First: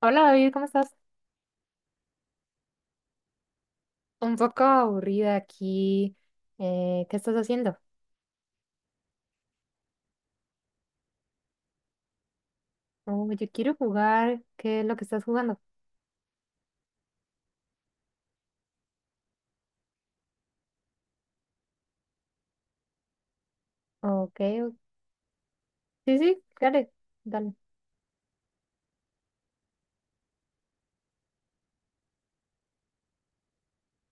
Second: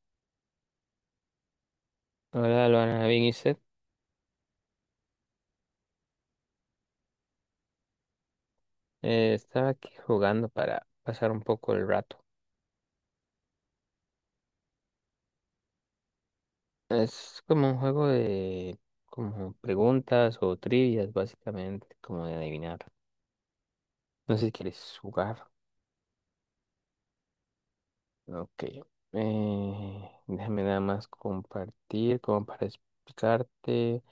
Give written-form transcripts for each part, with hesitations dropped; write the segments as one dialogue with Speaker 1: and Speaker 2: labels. Speaker 1: Hola David, ¿cómo estás?
Speaker 2: Hola, Luana, bien, ¿y usted?
Speaker 1: Un poco aburrida aquí. ¿Qué estás haciendo?
Speaker 2: Estaba aquí jugando para pasar un poco el rato.
Speaker 1: Oh, yo quiero jugar. ¿Qué es lo que estás jugando?
Speaker 2: Es como un juego de como preguntas o trivias, básicamente, como de adivinar. No
Speaker 1: Ok,
Speaker 2: sé si quieres jugar.
Speaker 1: sí, sí, claro, dale.
Speaker 2: Ok. Déjame nada más compartir, como para explicarte.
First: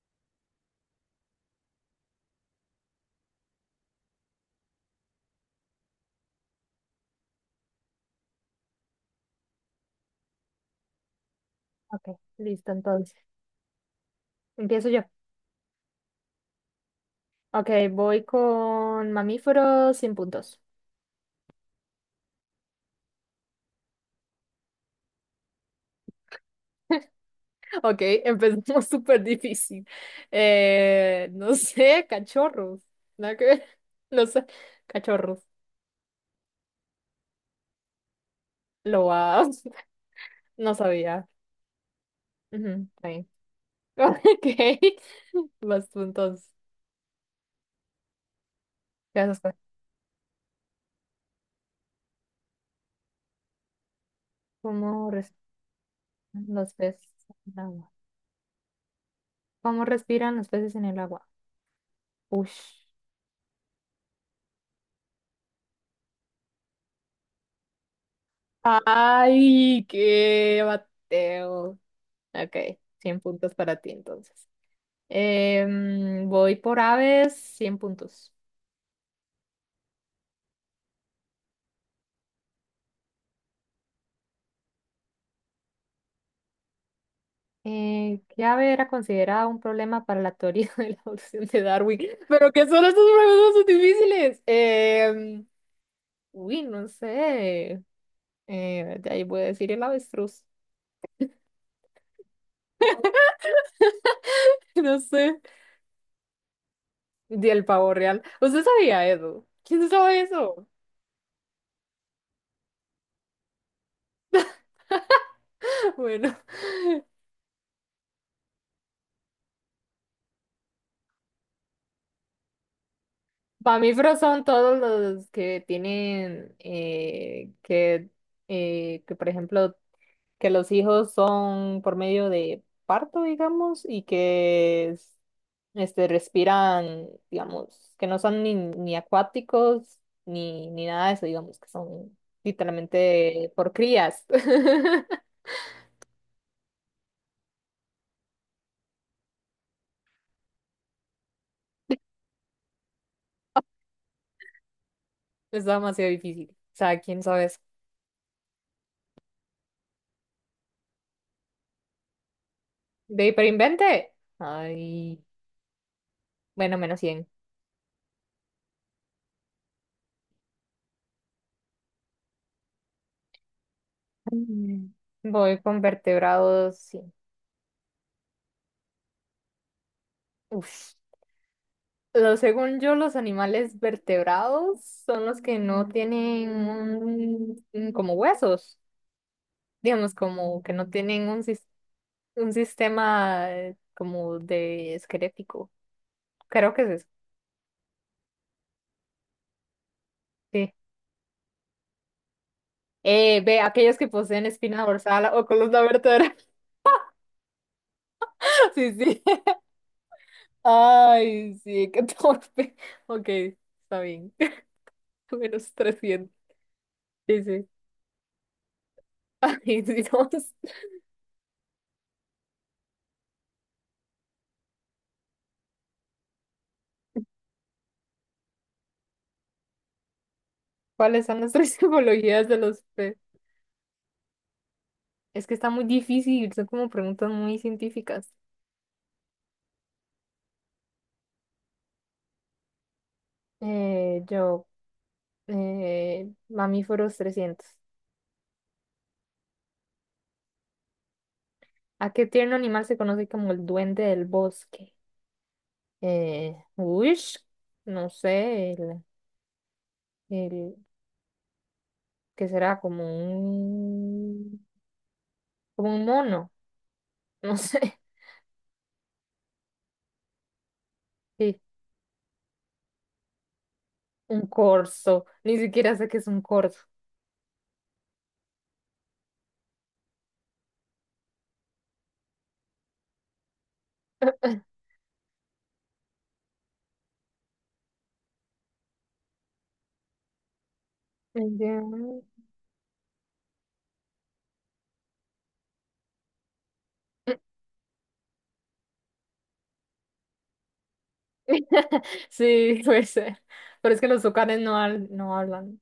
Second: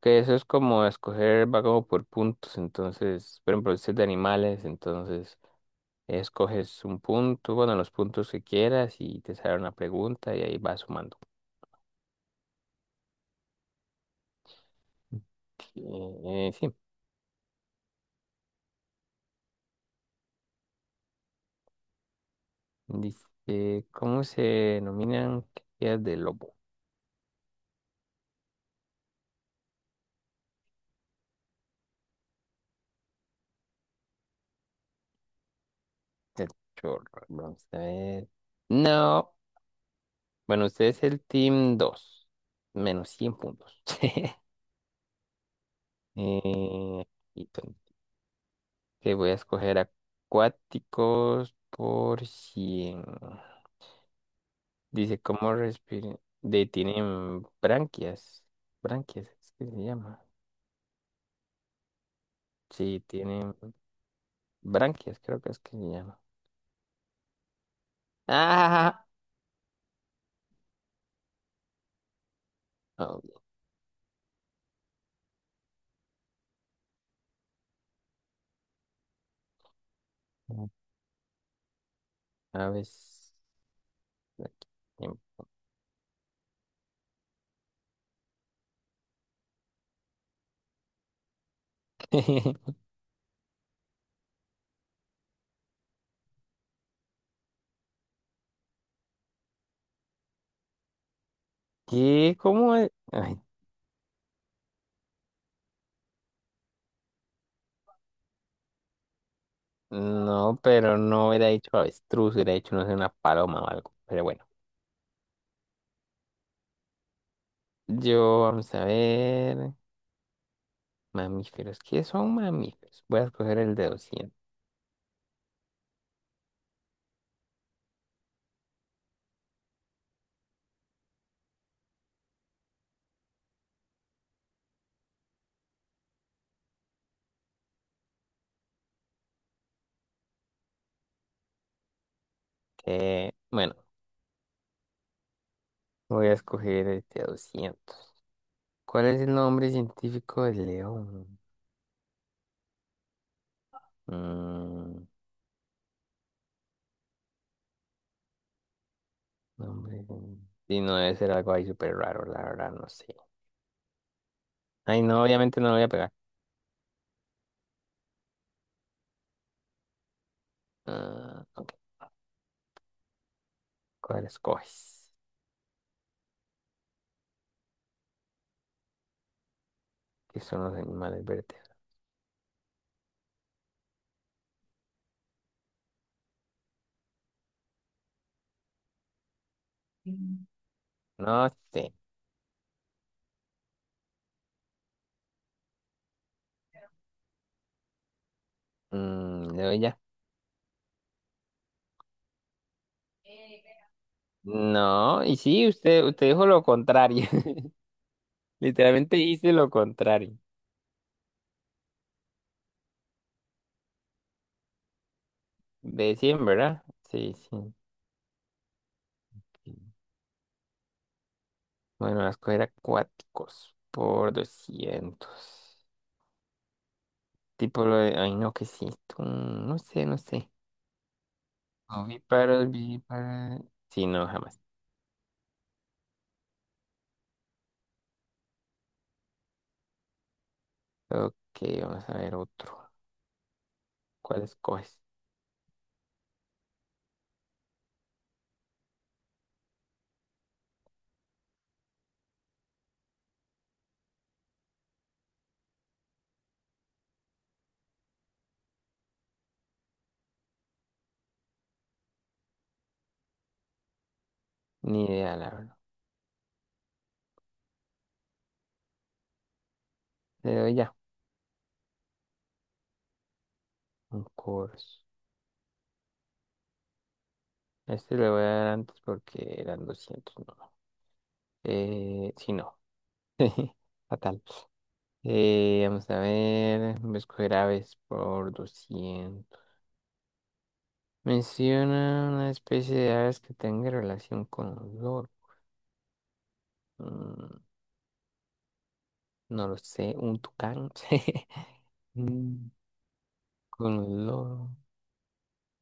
Speaker 2: Que eso es como escoger, va como por puntos. Entonces, por ejemplo, usted es de animales, entonces escoges un punto, bueno, los puntos que quieras y te sale una pregunta y ahí vas sumando.
Speaker 1: Ok, listo, entonces. Empiezo yo.
Speaker 2: Sí,
Speaker 1: Ok, voy con mamíferos 100 puntos.
Speaker 2: dice, ¿cómo se denominan crías de lobo?
Speaker 1: Ok, empezamos súper difícil. No sé, cachorros. Nada que ver. No sé, cachorros.
Speaker 2: El chorro, vamos a ver. No,
Speaker 1: Loas.
Speaker 2: bueno,
Speaker 1: No
Speaker 2: usted es el
Speaker 1: sabía.
Speaker 2: team 2,
Speaker 1: Ujú, está
Speaker 2: menos
Speaker 1: bien.
Speaker 2: 100 puntos.
Speaker 1: Ok, vas tú entonces.
Speaker 2: Eh, y ton- que voy a
Speaker 1: Gracias, pues.
Speaker 2: escoger acuáticos por cien.
Speaker 1: ¿Cómo
Speaker 2: Dice,
Speaker 1: respiran
Speaker 2: ¿cómo respiran? De,
Speaker 1: los peces
Speaker 2: tienen
Speaker 1: en el agua?
Speaker 2: branquias, branquias, es que se
Speaker 1: ¿Cómo
Speaker 2: llama.
Speaker 1: respiran los peces en el agua? Ush,
Speaker 2: Sí, tienen branquias, creo que es que se llama. Ah,
Speaker 1: ay, qué bateo. Ok, 100 puntos para ti entonces. Voy por aves, 100 puntos.
Speaker 2: oh, a aves.
Speaker 1: ¿Qué ave era considerada un problema para la teoría de la evolución de Darwin? ¿Pero qué son estos problemas tan difíciles? Uy, no sé. De ahí voy a decir el avestruz.
Speaker 2: ¿Qué? ¿Cómo es? Ay,
Speaker 1: No sé. Y el pavo real. ¿Usted sabía eso? ¿Quién no sabe
Speaker 2: no,
Speaker 1: eso?
Speaker 2: pero no hubiera dicho avestruz, hubiera dicho, no sé, una paloma o algo. Pero bueno,
Speaker 1: Bueno,
Speaker 2: yo vamos a ver. Mamíferos. ¿Qué son mamíferos? Voy a escoger el
Speaker 1: para
Speaker 2: de
Speaker 1: mamíferos
Speaker 2: 200.
Speaker 1: son todos los que tienen que, por ejemplo, que los hijos son por medio de parto, digamos, y este, respiran, digamos, que no son ni acuáticos ni nada de eso, digamos, que son literalmente por
Speaker 2: Bueno,
Speaker 1: crías.
Speaker 2: voy a escoger el de 200. ¿Cuál es el nombre científico del león? Mm,
Speaker 1: Es demasiado difícil. O sea, ¿quién sabe?
Speaker 2: nombre. Y no debe ser algo ahí súper raro, la verdad, no sé.
Speaker 1: ¿De hiperinvente?
Speaker 2: Ay, no,
Speaker 1: Ay,
Speaker 2: obviamente no lo voy a pegar.
Speaker 1: bueno, menos 100.
Speaker 2: Ah, ok. ¿Cuál escoges?
Speaker 1: Voy con vertebrados, sí.
Speaker 2: ¿Qué son los
Speaker 1: Uf.
Speaker 2: animales vertebrados?
Speaker 1: Lo, según yo, los animales vertebrados son los que no tienen como huesos, digamos,
Speaker 2: Mm.
Speaker 1: como que no tienen
Speaker 2: No sé.
Speaker 1: un sistema como de esquelético. Creo que es eso,
Speaker 2: Mm, no, ya.
Speaker 1: sí. Ve, aquellos que poseen espina
Speaker 2: No,
Speaker 1: dorsal
Speaker 2: y
Speaker 1: o
Speaker 2: sí,
Speaker 1: columna
Speaker 2: usted
Speaker 1: vertebral.
Speaker 2: dijo lo contrario.
Speaker 1: Sí,
Speaker 2: Literalmente
Speaker 1: sí.
Speaker 2: hice lo contrario.
Speaker 1: Ay, sí, qué torpe. Ok, está bien. Menos
Speaker 2: De
Speaker 1: 300.
Speaker 2: cien, ¿verdad? Sí,
Speaker 1: Sí,
Speaker 2: sí.
Speaker 1: sí. Ay, Dios.
Speaker 2: Bueno, voy a escoger acuáticos por doscientos. Tipo lo de... Ay, no, ¿qué es esto? No sé, no sé.
Speaker 1: ¿Cuáles son las tres simbologías de
Speaker 2: Ovíparos,
Speaker 1: los peces?
Speaker 2: vivíparos... Sí, no, jamás.
Speaker 1: Es que está muy difícil, son como preguntas muy científicas.
Speaker 2: Ok, vamos a ver otro.
Speaker 1: Eh,
Speaker 2: ¿Cuál
Speaker 1: yo,
Speaker 2: escoges?
Speaker 1: mamíferos 300. ¿A qué tierno animal se conoce como el duende del bosque? Uish, no sé, el, ¿qué será?
Speaker 2: Ni idea, la verdad.
Speaker 1: Como un mono, no sé.
Speaker 2: Le doy ya.
Speaker 1: Sí,
Speaker 2: Un
Speaker 1: un
Speaker 2: course.
Speaker 1: corzo, ni siquiera sé qué es un corzo.
Speaker 2: Este le voy a dar antes porque eran 200. No. Sí, no. Fatal. Vamos a ver. Voy a escoger aves por 200.
Speaker 1: Ya.
Speaker 2: Menciona una especie de aves que tenga relación con olor. Mm, no lo sé. Un tucán. Mm,
Speaker 1: Sí, puede ser.
Speaker 2: con
Speaker 1: Pero es que los
Speaker 2: olor.
Speaker 1: tucanes no, no hablan.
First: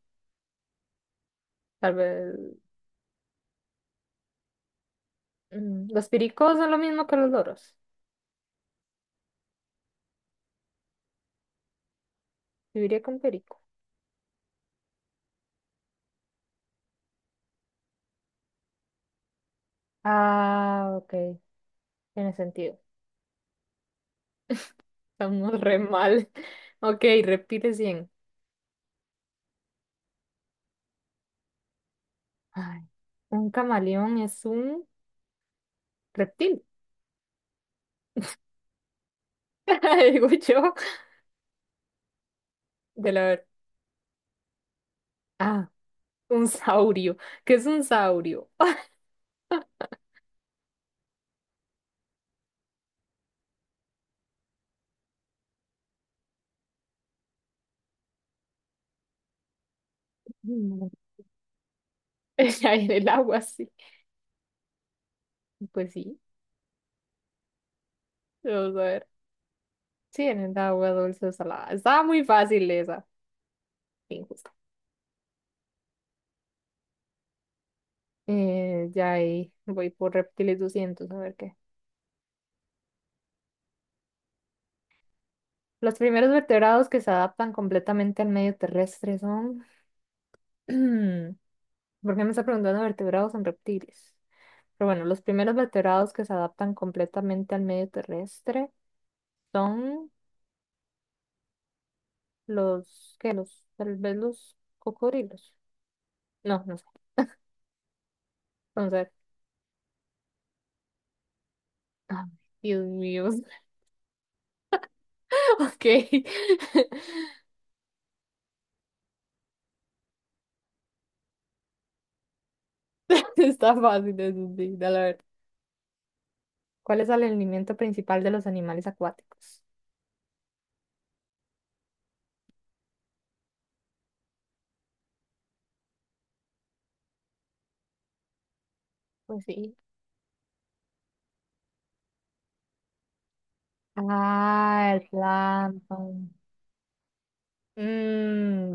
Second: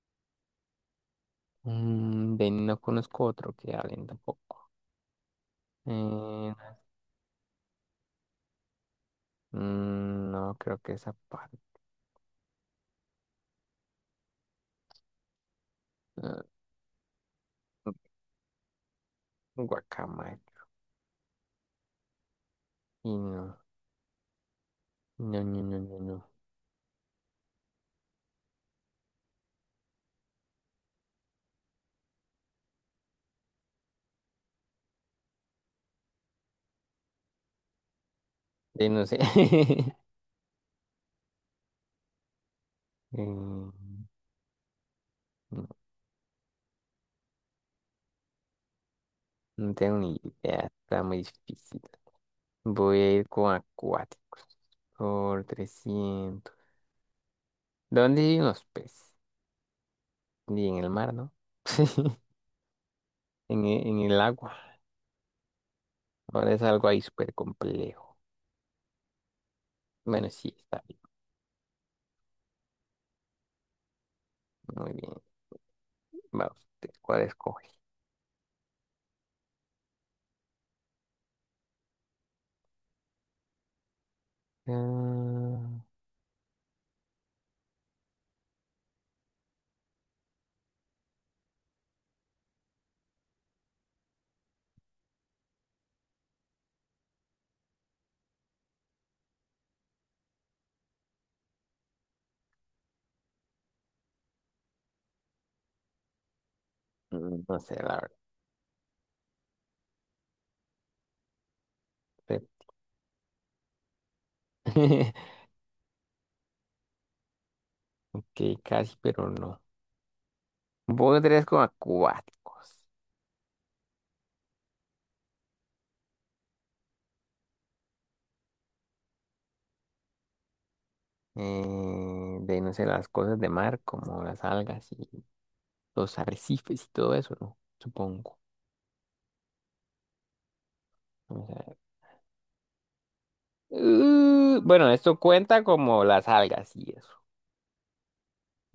Speaker 1: Tal vez.
Speaker 2: No conozco otro que hablen tampoco.
Speaker 1: Mm, los pericos
Speaker 2: Eh,
Speaker 1: son lo mismo que los loros.
Speaker 2: no creo que esa parte.
Speaker 1: Viviría con perico.
Speaker 2: Guacamaya.
Speaker 1: Ah, ok. Tiene sentido.
Speaker 2: Y no, no,
Speaker 1: Estamos
Speaker 2: no,
Speaker 1: re
Speaker 2: no, no, no.
Speaker 1: mal. Ok, reptiles bien. Ay, un camaleón es un reptil.
Speaker 2: De no sé.
Speaker 1: Digo yo. De la ver.
Speaker 2: Mm,
Speaker 1: Ah,
Speaker 2: no,
Speaker 1: un saurio. ¿Qué es un saurio?
Speaker 2: no tengo ni idea, está muy difícil. Voy a ir con acuáticos. Por 300. ¿Dónde viven los peces? Ni en
Speaker 1: Mm.
Speaker 2: el mar, ¿no?
Speaker 1: Ya en el agua, sí.
Speaker 2: En el agua.
Speaker 1: Pues sí.
Speaker 2: Ahora es algo ahí súper complejo.
Speaker 1: Vamos a ver. Sí,
Speaker 2: Bueno,
Speaker 1: en
Speaker 2: sí,
Speaker 1: el
Speaker 2: está
Speaker 1: agua
Speaker 2: bien.
Speaker 1: dulce o salada. Estaba muy fácil esa. Injusta.
Speaker 2: Muy bien. Va usted, ¿cuál escoge?
Speaker 1: Ya ahí voy por reptiles 200, a ver qué.
Speaker 2: Ah,
Speaker 1: Los primeros vertebrados que se adaptan completamente al medio terrestre son... ¿Por qué me está preguntando vertebrados en reptiles? Pero bueno, los primeros vertebrados que se adaptan completamente al medio terrestre son los... ¿Qué? Los... Tal vez los cocodrilos. No, no sé.
Speaker 2: mm, no sé, la
Speaker 1: Entonces... ay,
Speaker 2: verdad.
Speaker 1: Dios mío. Ok.
Speaker 2: Que casi, pero no. Voy otra vez con acuáticos.
Speaker 1: Está fácil eso, sí, la verdad. ¿Cuál es el alimento principal de los animales acuáticos?
Speaker 2: No sé, las cosas de mar, como las algas y los arrecifes y todo eso, ¿no? Supongo.
Speaker 1: Pues sí.
Speaker 2: Vamos a ver. Bueno,
Speaker 1: Ah, el
Speaker 2: esto cuenta como las
Speaker 1: plancton.
Speaker 2: algas y eso.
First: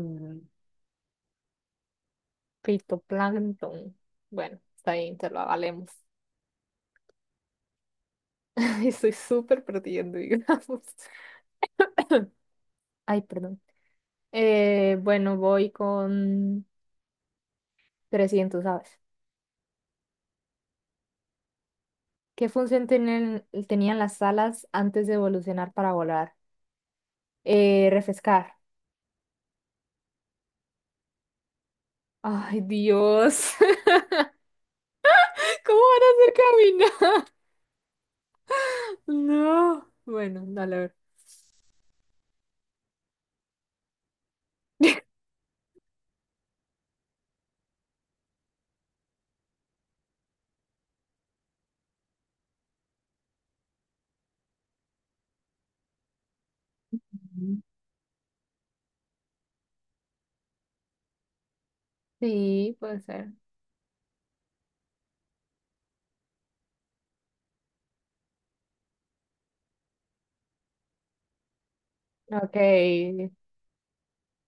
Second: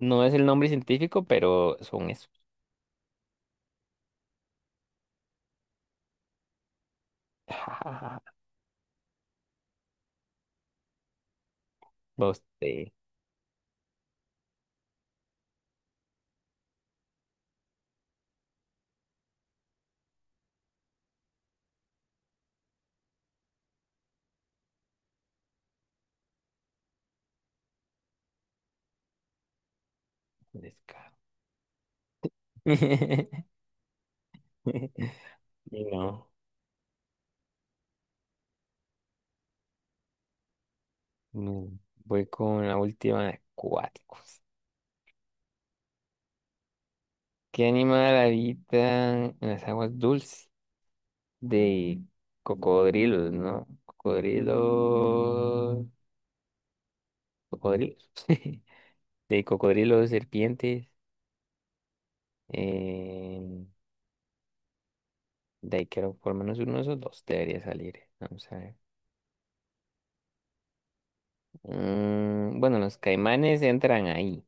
Speaker 2: No es el nombre científico, pero son eso.
Speaker 1: fitoplancton. Bueno, está bien, te lo avalemos. Estoy súper perdiendo, digamos.
Speaker 2: Vos te
Speaker 1: Ay, perdón. Bueno, voy con 300 aves. ¿Qué función tienen, tenían las alas antes de evolucionar para volar? Refrescar.
Speaker 2: descaro.
Speaker 1: Ay, Dios. ¿Cómo
Speaker 2: Y
Speaker 1: van a
Speaker 2: no,
Speaker 1: hacer caminar? No. Bueno, dale a ver.
Speaker 2: no. Voy con la última de acuáticos. ¿Qué animal habita en las aguas dulces? De cocodrilos, ¿no? Cocodrilos.
Speaker 1: Ujú.
Speaker 2: Cocodrilos. De cocodrilos, serpientes.
Speaker 1: Sí, puede ser.
Speaker 2: eh, de ahí creo por lo menos uno de esos dos debería salir. Vamos a ver.
Speaker 1: Ok,
Speaker 2: Mm, bueno, los caimanes entran ahí.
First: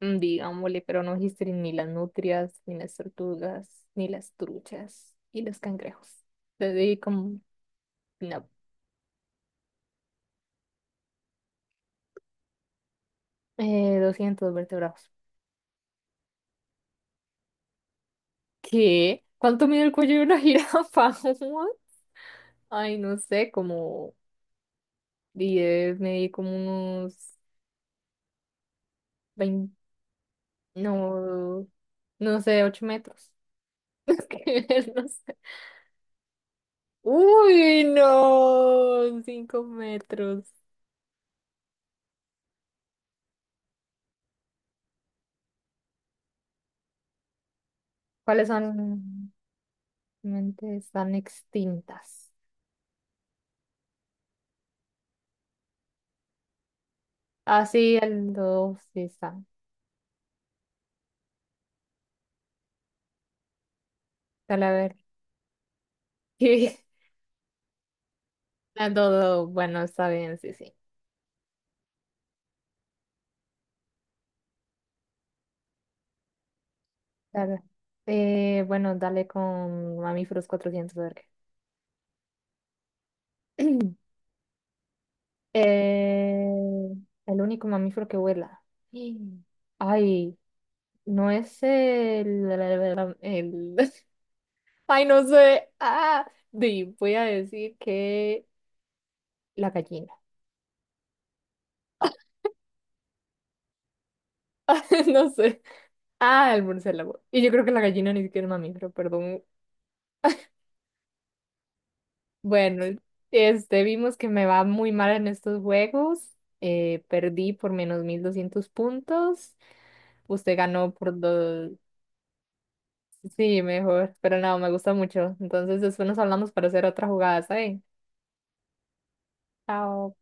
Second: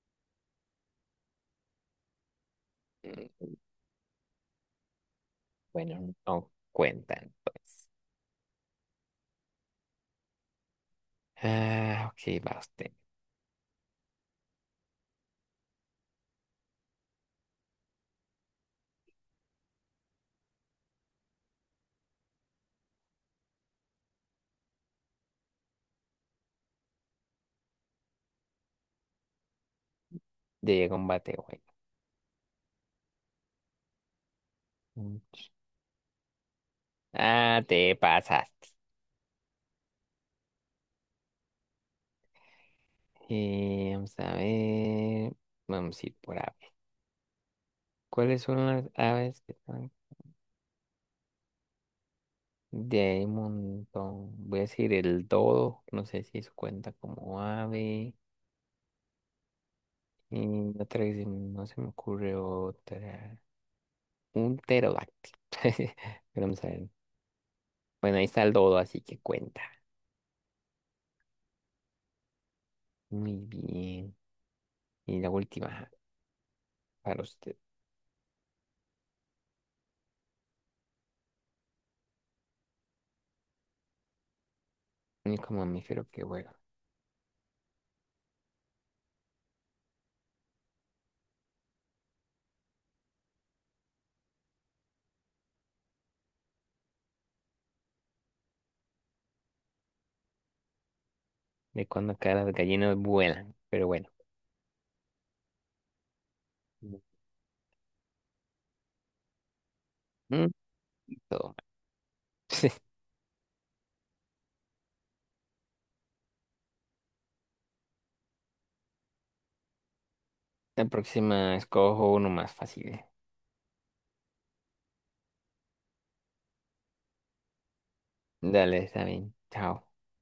Speaker 1: mm, digámosle, pero no dijiste ni las nutrias, ni las
Speaker 2: Mm,
Speaker 1: tortugas, ni las truchas, y los
Speaker 2: bueno,
Speaker 1: cangrejos.
Speaker 2: no
Speaker 1: Le di
Speaker 2: cuentan,
Speaker 1: como,
Speaker 2: pues.
Speaker 1: no,
Speaker 2: Ah, ok, va usted.
Speaker 1: 200 vertebrados. ¿Qué? ¿Cuánto mide el cuello de una jirafa? Ay, no sé, como diez, medí como unos 20,
Speaker 2: De combate, güey.
Speaker 1: no, no sé, 8 metros. Es que no
Speaker 2: Mm.
Speaker 1: sé.
Speaker 2: Ah,
Speaker 1: Uy,
Speaker 2: te pasaste.
Speaker 1: no, 5 metros.
Speaker 2: Vamos a ver. Vamos a ir por aves. ¿Cuáles
Speaker 1: ¿Cuáles
Speaker 2: son las
Speaker 1: son?
Speaker 2: aves que están?
Speaker 1: Mente están extintas.
Speaker 2: De ahí un montón. Voy a decir el dodo. No sé si eso cuenta como
Speaker 1: Ah, sí,
Speaker 2: ave.
Speaker 1: el dos sí están.
Speaker 2: No se me ocurre otra. Un
Speaker 1: Talavera.
Speaker 2: pterodáctilo. Pero vamos a
Speaker 1: Sí,
Speaker 2: ver. Bueno, ahí está el dodo,
Speaker 1: el
Speaker 2: así que
Speaker 1: dodo,
Speaker 2: cuenta.
Speaker 1: bueno, está bien, sí, sí.
Speaker 2: Muy bien. Y la última, ajá, para usted.
Speaker 1: Dale. Bueno, dale con mamíferos 400, a ver qué.
Speaker 2: Único mamífero que
Speaker 1: Eh,
Speaker 2: vuela.
Speaker 1: el único mamífero que vuela. Mm. Ay, no es el- ay, no sé. Ah, di, voy a decir que la gallina.
Speaker 2: De cuando acá las gallinas vuelan. Pero bueno.
Speaker 1: No sé. Ah, el murciélago. Y yo creo que la gallina ni siquiera es mamífero, perdón.
Speaker 2: Mm, todo mal.
Speaker 1: Bueno, este, vimos que me va muy mal en estos juegos. Perdí por menos 1200 puntos. Usted
Speaker 2: La
Speaker 1: ganó por
Speaker 2: próxima
Speaker 1: dos.
Speaker 2: escojo uno más fácil.
Speaker 1: Sí, mejor. Pero no, me gusta mucho. Entonces, después nos hablamos para hacer otra jugada, ¿saben?
Speaker 2: Dale, está bien. Chao.
Speaker 1: Chao.